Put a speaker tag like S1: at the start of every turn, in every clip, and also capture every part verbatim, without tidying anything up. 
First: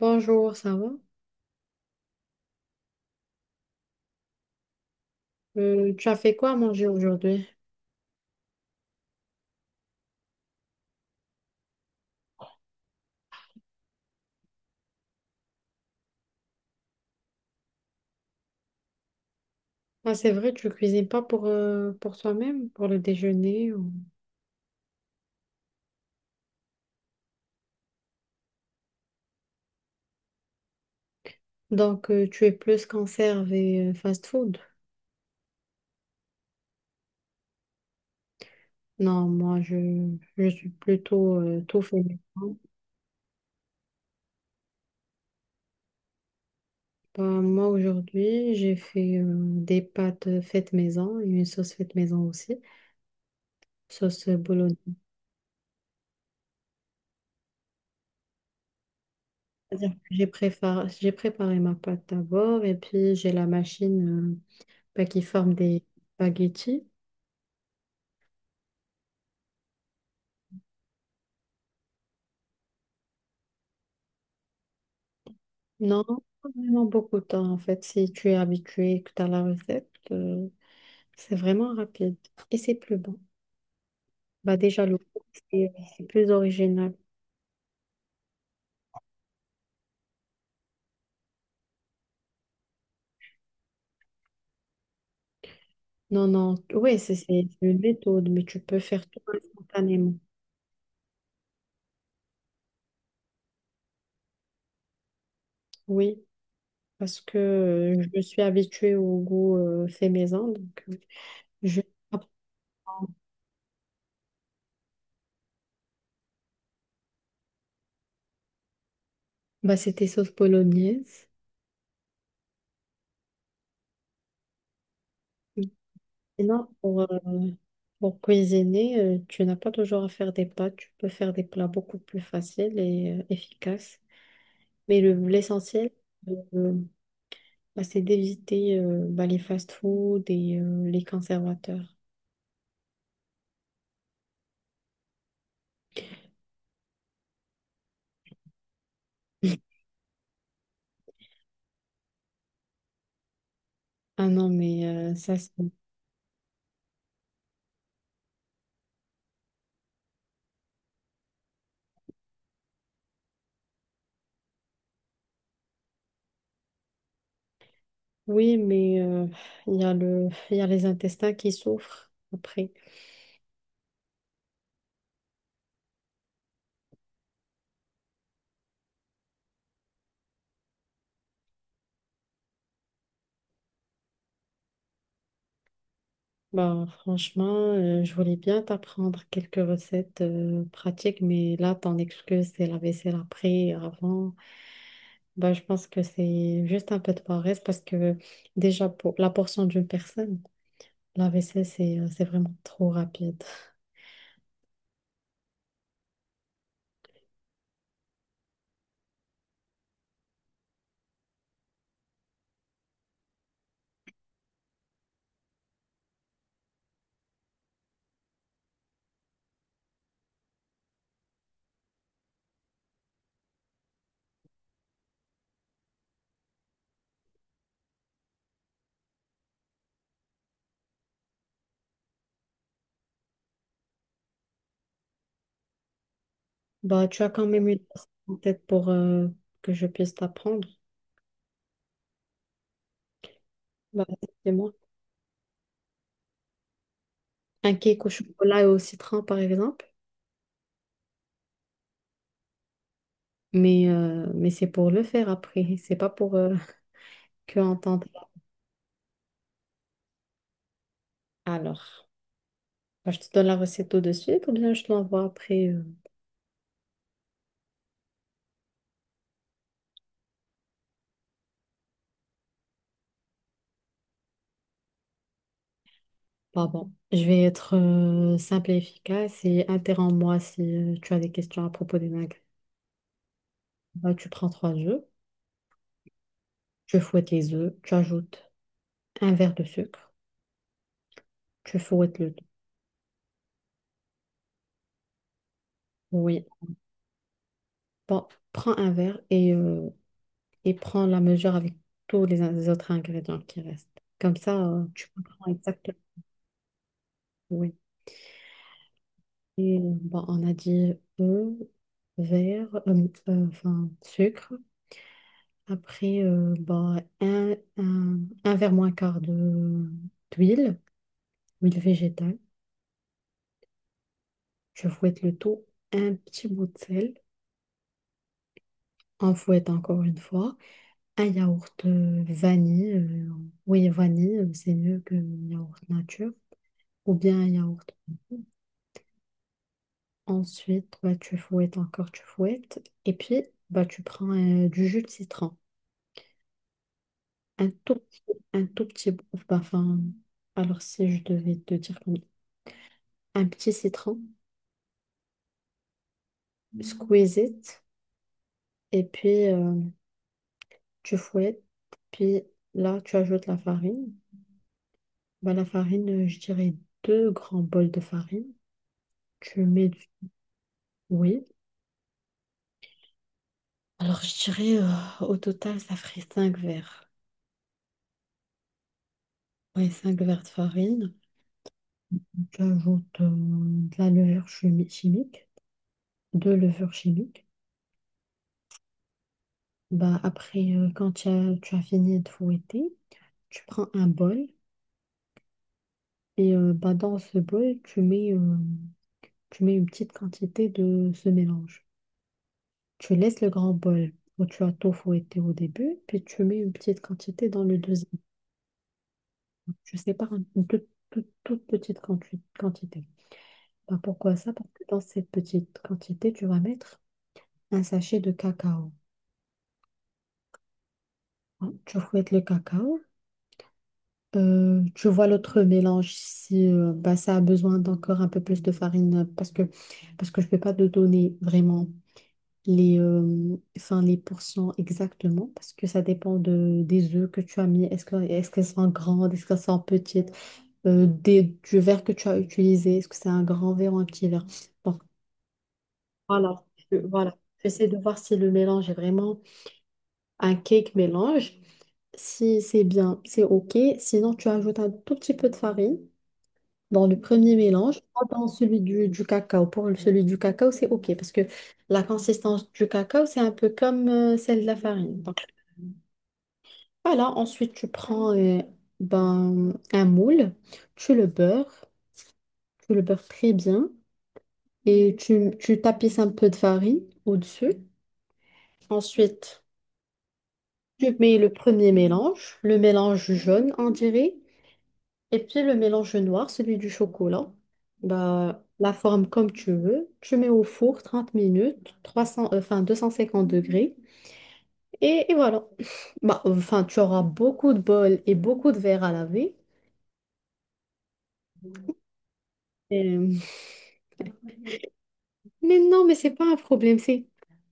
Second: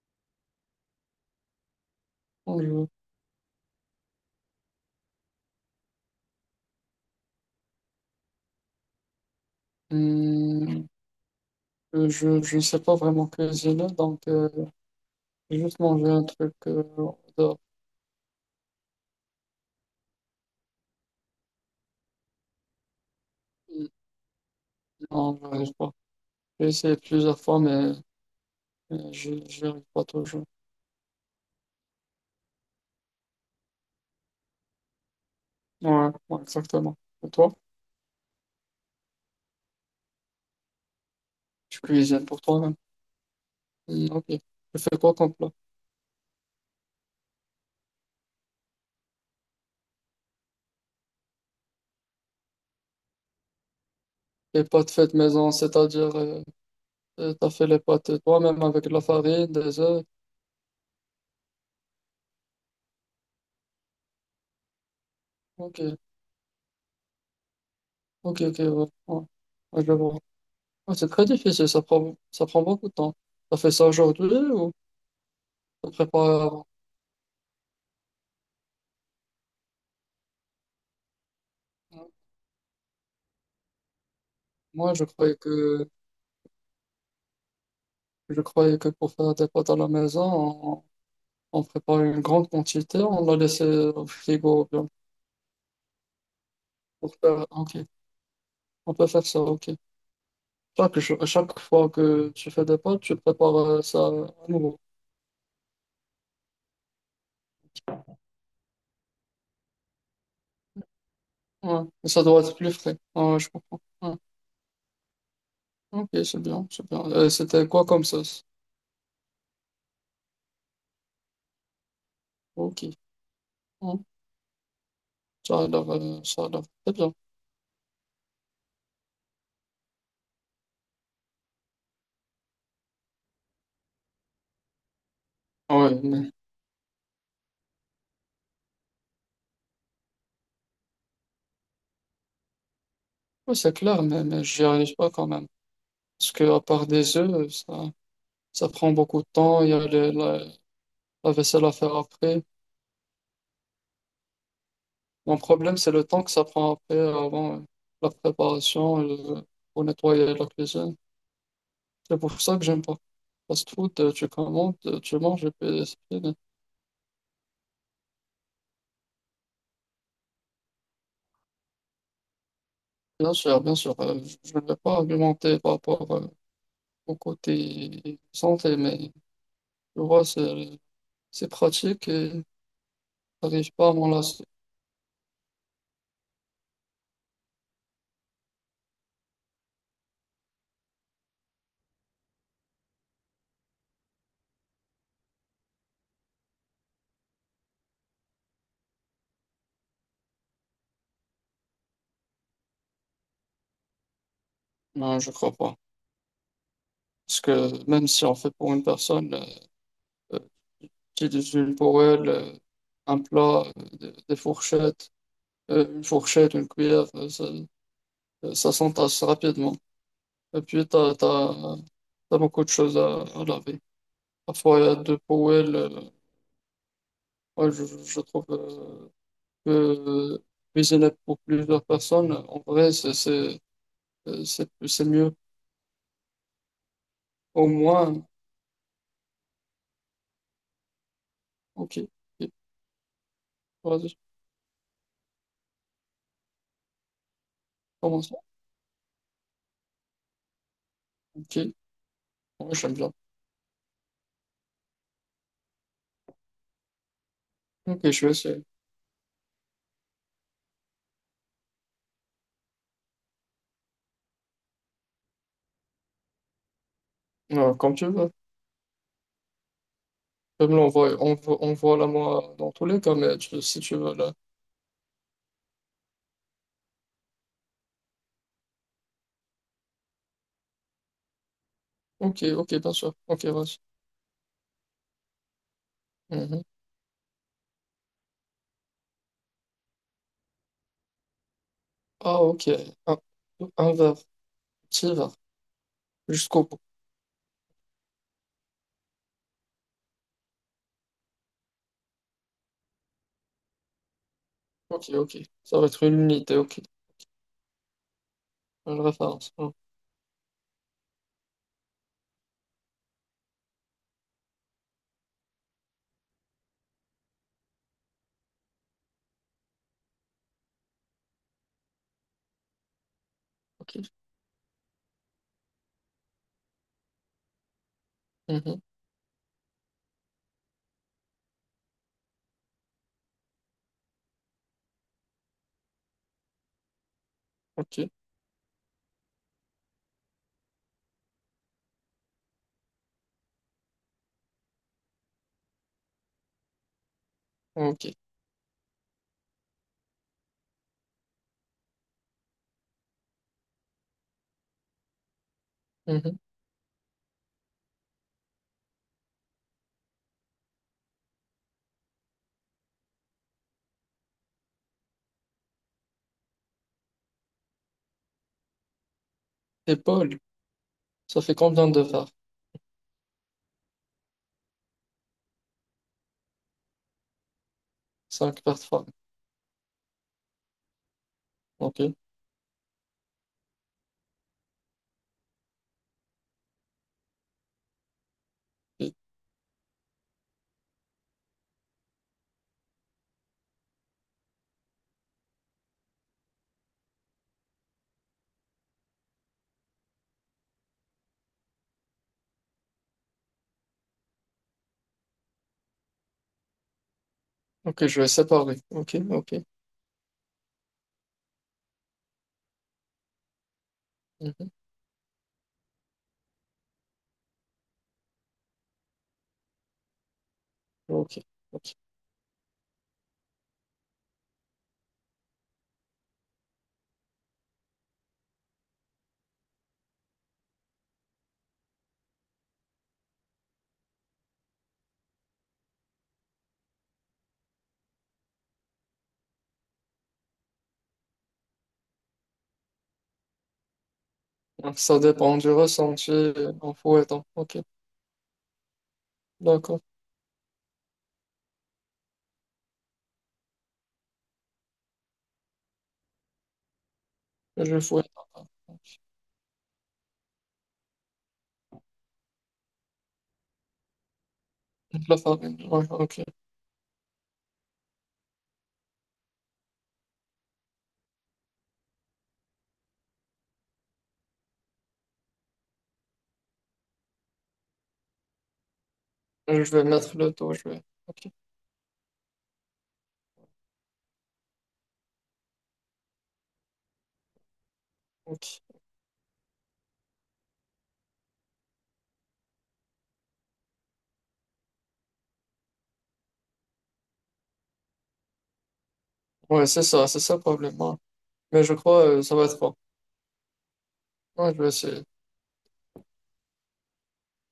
S1: Bonjour, ça va?
S2: Je,
S1: Euh, tu as fait quoi à manger aujourd'hui?
S2: hum, je, je sais pas vraiment cuisiner, donc euh, j'ai juste manger un truc euh, dehors.
S1: Ah, c'est vrai, tu cuisines pas pour, euh, pour toi-même, pour le déjeuner. ou-
S2: Non, j'arrive pas. J'ai essayé plusieurs fois, mais, mais j'y j'y arrive pas toujours.
S1: Donc, euh, tu es plus conserve et euh, fast-food.
S2: Ouais, ouais, exactement. Et toi,
S1: Non, moi, je, je suis plutôt euh,
S2: tu
S1: tout fait
S2: cuisines pour
S1: maison.
S2: toi-même. Hum, ok. Tu fais quoi comme plat?
S1: Bah, moi, aujourd'hui, j'ai fait euh, des pâtes faites maison et une sauce faite maison aussi, sauce
S2: Les pâtes
S1: bolognaise.
S2: faites maison, c'est-à-dire euh, euh, t'as fait les pâtes toi-même avec de la farine, des
S1: C'est-à-dire
S2: œufs.
S1: que J'ai préparé, j'ai préparé ma pâte d'abord et puis j'ai la machine euh, bah, qui forme
S2: Ok,
S1: des spaghettis.
S2: ok, ok, ouais, ouais. Ouais, je vois. Ouais, c'est très difficile, ça prend, ça prend beaucoup de temps. T'as fait ça aujourd'hui ou
S1: Non,
S2: se
S1: pas
S2: prépare?
S1: vraiment beaucoup de temps en fait. Si tu es habitué et que tu as la recette, euh, c'est vraiment rapide et c'est plus bon. Bah déjà,
S2: Moi,
S1: le
S2: je
S1: goût,
S2: croyais
S1: c'est
S2: que,
S1: c'est plus original.
S2: je croyais que pour faire des pâtes à la maison, on, on prépare une grande quantité, on la laisse au frigo bien.
S1: Non, non, oui, c'est
S2: Pour faire,
S1: c'est
S2: ah, ok,
S1: une méthode, mais tu peux
S2: on peut
S1: faire tout
S2: faire ça, ok.
S1: instantanément.
S2: Chaque, jour- chaque fois que tu fais des pâtes, tu prépares euh, ça à nouveau.
S1: Oui, parce que euh, je suis habituée au goût euh, fait maison, donc euh,
S2: Ouais.
S1: je
S2: Et ça
S1: apprends.
S2: doit être plus frais. Ouais, je comprends. Ouais. Ok, c'est bien, c'est bien. Euh, c'était quoi comme sauce?
S1: Bah, c'était sauce bolognaise.
S2: Ok. Ouais. Ça a l'air, euh, ça a l'air
S1: Sinon,
S2: très
S1: pour, euh,
S2: bien.
S1: pour cuisiner, euh, tu n'as pas toujours à faire des pâtes. Tu peux faire des plats beaucoup plus faciles et euh, efficaces. Mais le, l'essentiel,
S2: Ouais, mais,
S1: euh, bah, c'est d'éviter euh, bah, les fast-foods et euh, les conservateurs.
S2: ouais, c'est clair, mais, mais j'y arrive pas quand même. Parce que à part des œufs, ça. Ça prend beaucoup de temps. Il y a les- la, la vaisselle à faire après.
S1: Ah non, mais euh, ça,
S2: Mon
S1: c'est.
S2: problème, c'est le temps que ça prend après, avant euh, la préparation, euh, pour nettoyer la cuisine. C'est pour ça que j'aime pas. Fast food, euh, tu commandes, euh, tu manges et puis c'est fini.
S1: Oui, mais euh, il y a le... il y a les intestins qui souffrent après.
S2: Bien sûr, bien sûr. euh, je je ne vais pas argumenter par rapport euh, au côté santé, mais tu vois, c'est c'est pratique et j'arrive pas à m'en lasser.
S1: Bah, franchement, euh, je voulais bien t'apprendre quelques recettes euh, pratiques, mais là, ton excuse, c'est la vaisselle après, avant. Bah, je pense que c'est juste un peu de paresse parce que déjà, pour la portion d'une personne, la vaisselle, c'est euh, c'est vraiment trop rapide.
S2: Non, je crois pas. Parce que même si on fait pour une personne, euh, j'ai des huiles pour elle, euh, un plat, euh, des, des fourchettes, euh, une fourchette, une cuillère, euh, ça, euh, ça s'entasse rapidement. Et puis, t'as, t'as, t'as beaucoup de choses à, à laver. Parfois, il y a deux poêles. euh, moi, je, je je trouve euh, que euh, cuisiner pour plusieurs personnes, en vrai, c'est, c'est, euh, c'est c'est mieux.
S1: Bah, tu as quand même
S2: Au
S1: une recette
S2: moins,
S1: en tête pour euh, que je puisse t'apprendre.
S2: ok, ok,
S1: Bah,
S2: vas-y,
S1: c'est moi. Un cake au
S2: comment ça?
S1: chocolat et au citron, par exemple.
S2: Ok, ouais, j'aime bien.
S1: Mais, euh, mais c'est pour le faire après, c'est pas pour euh, que
S2: Ok,
S1: entendre.
S2: je vais essayer.
S1: Alors. Bah, je te donne la recette tout de suite ou bien je te l'envoie après. euh.
S2: Euh, comme tu veux. Je là, on voit, on voit, la moi dans tous les cas, mais tu- si tu veux là.
S1: Bah bon, je vais être euh, simple et efficace et interromps-moi si euh, tu as des questions à propos des magrets.
S2: Ok, ok, bien sûr. Ok, vas-y.
S1: Bah, tu prends trois œufs,
S2: Mhm.
S1: tu fouettes les œufs, tu ajoutes un verre de sucre, tu fouettes le
S2: Ah,
S1: tout.
S2: ok. Un, un verre, petit verre,
S1: Oui.
S2: jusqu'au bout.
S1: Bon, prends un verre et, euh, et prends la mesure avec tous les, in- les autres ingrédients qui restent. Comme ça, euh, tu
S2: Ok, ok.
S1: comprends
S2: Ça va
S1: exactement.
S2: être une unité, ok.
S1: Oui.
S2: Une référence. Oh,
S1: Et euh, bon, on a dit œufs, verre, euh, euh, enfin, sucre. Après, euh, bah, un, un, un verre moins quart de d'huile, huile végétale.
S2: ok.
S1: Je fouette le tout, un petit bout de sel.
S2: Mhm.
S1: On fouette encore une fois. Un yaourt euh, vanille. euh, oui, vanille, euh, c'est mieux que yaourt nature. Ou bien un yaourt.
S2: Ok,
S1: Bon. Ensuite, bah, tu fouettes encore, tu fouettes. Et puis, bah, tu prends euh, du jus de citron. Un tout
S2: ok.
S1: petit, un tout petit bout. bah, Enfin, alors si je devais te dire comme un petit citron.
S2: Mhm.
S1: Squeeze it, et puis euh, tu fouettes, puis là tu ajoutes la farine. Bah, la farine, euh, je dirais deux grands bols de farine. Tu mets du.
S2: Épaule, ça
S1: Oui.
S2: fait combien de verres?
S1: Alors je dirais euh, au total ça ferait cinq verres.
S2: Cinq par trois.
S1: Oui, cinq verres de farine.
S2: Ok.
S1: Tu ajoutes euh, de la levure chimi- chimique, deux levures chimiques.
S2: Ok,
S1: Bah, après, euh, quand tu as, tu as fini de fouetter, tu prends un bol et euh, bah, dans ce bol, tu mets... euh, Tu mets une petite quantité de ce mélange. Tu laisses le grand bol où tu as tout fouetté au début, puis tu mets une petite quantité dans le deuxième
S2: ok, je vais séparer. Ok, ok.
S1: bol. Tu sépares un- une toute, toute- toute petite quanti- quantité. Ben, pourquoi ça? Parce
S2: Mhm.
S1: que dans cette petite quantité, tu vas mettre un sachet de cacao.
S2: Ok,
S1: Hein,
S2: ok.
S1: tu fouettes le cacao. Euh, tu vois l'autre mélange si euh, ben, ça a besoin d'encore un peu plus de farine parce que, parce que je ne peux pas te donner vraiment les, euh, enfin, les pourcents exactement, parce que ça dépend de, des œufs que tu as mis. Est-ce que, est-ce qu'elles sont grandes, est-ce qu'elles sont petites, euh, des, du verre que tu as utilisé, est-ce que c'est un grand verre ou un petit verre.
S2: Donc,
S1: Donc
S2: ça dépend du ressenti
S1: voilà,
S2: euh, en
S1: je- voilà.
S2: fouettant. Ok,
S1: J'essaie de voir si le mélange est vraiment
S2: d'accord.
S1: un cake mélange. Si c'est bien, c'est OK. Sinon, tu ajoutes un tout petit peu de farine dans le premier
S2: Je
S1: mélange, pas
S2: fouette.
S1: dans celui du, du cacao. Pour celui du cacao, c'est OK parce que la consistance du cacao, c'est un peu comme euh, celle de la farine.
S2: La
S1: Donc
S2: farine, ouais, ok.
S1: voilà, ensuite tu prends euh, ben, un moule, tu le beurres, tu le beurres très bien et tu, tu tapisses un peu de farine au-dessus. Ensuite,
S2: Euh, je vais mettre le dos, je vais.
S1: tu mets
S2: Ok,
S1: le premier mélange, le mélange jaune, on dirait. Et puis le mélange noir, celui du chocolat, bah,
S2: ok.
S1: la forme comme tu veux. Tu mets au four trente minutes, trois cents, euh, enfin deux cent cinquante degrés. Et, et voilà. Bah, enfin, tu auras beaucoup de bols et beaucoup de verres à laver.
S2: Ouais, c'est ça, c'est ça le problème, ouais. Mais je crois euh, ça va être bon.
S1: Et-
S2: Ouais, je vais essayer.
S1: Mais non, mais c'est pas un problème. C'est.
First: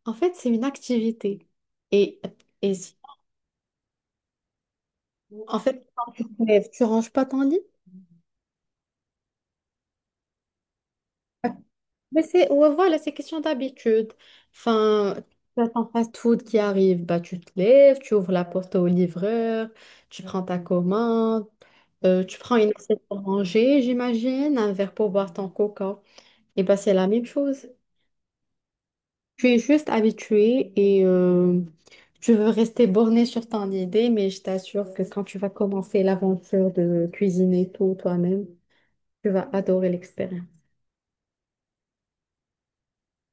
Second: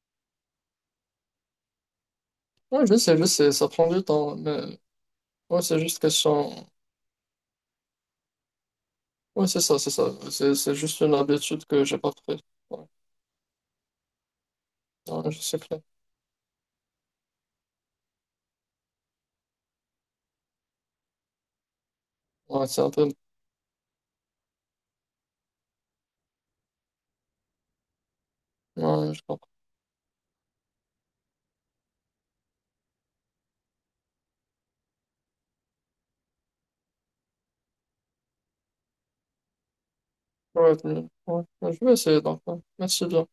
S1: En fait, c'est une activité. Et, et
S2: Ouais,
S1: si-
S2: je sais, je sais, ça prend du temps. Mais
S1: En
S2: ouais, c'est
S1: fait,
S2: juste
S1: tu te
S2: question.
S1: lèves, tu ranges pas ton lit.
S2: Ouais, c'est ça, c'est ça. C'est c'est juste une habitude que j'ai pas
S1: Mais
S2: prise.
S1: c'est, ouais,
S2: Ouais,
S1: voilà, c'est question d'habitude. Enfin,
S2: ouais, je sais
S1: tu as
S2: clair.
S1: ton fast-food qui arrive, bah, tu te lèves, tu ouvres la porte au livreur, tu prends ta commande, euh, tu prends
S2: Ouais,
S1: une
S2: c'est un
S1: assiette
S2: peu.
S1: pour manger, j'imagine, un verre pour boire ton coca. Et bah, c'est la même chose.
S2: Ouais, je
S1: Tu
S2: comprends.
S1: es juste habitué et euh, tu veux rester borné sur ton idée, mais je t'assure que quand tu vas commencer l'aventure de cuisiner tout toi-même, tu vas adorer l'expérience.
S2: Ouais, mais- ouais, mais je vais essayer donc, ouais. Merci bien.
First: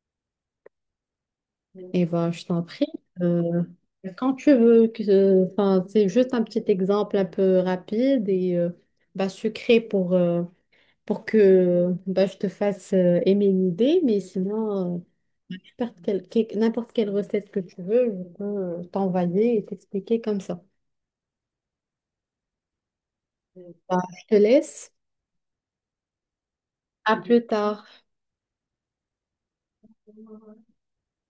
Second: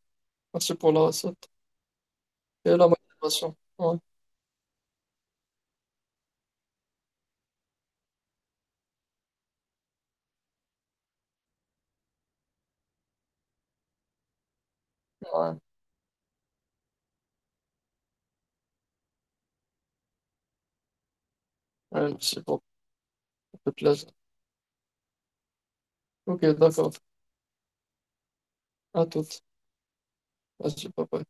S2: Merci pour la recette
S1: Eh ben, je t'en
S2: et
S1: prie.
S2: la motivation.
S1: euh,
S2: Ouais,
S1: quand tu veux, que, enfin, c'est juste un petit exemple un peu rapide et euh, bah, sucré pour, euh, pour que bah, je te fasse euh, aimer une idée, mais sinon, euh,
S2: ouais.
S1: tu perds quel- quel- n'importe quelle recette que tu veux, je peux euh, t'envoyer et t'expliquer comme ça.
S2: Ouais, merci beaucoup. Ça fait
S1: Bah,
S2: plaisir.
S1: je te laisse.
S2: Ok, d'accord.
S1: À plus tard.
S2: À toutes. Vas-y, bye bye.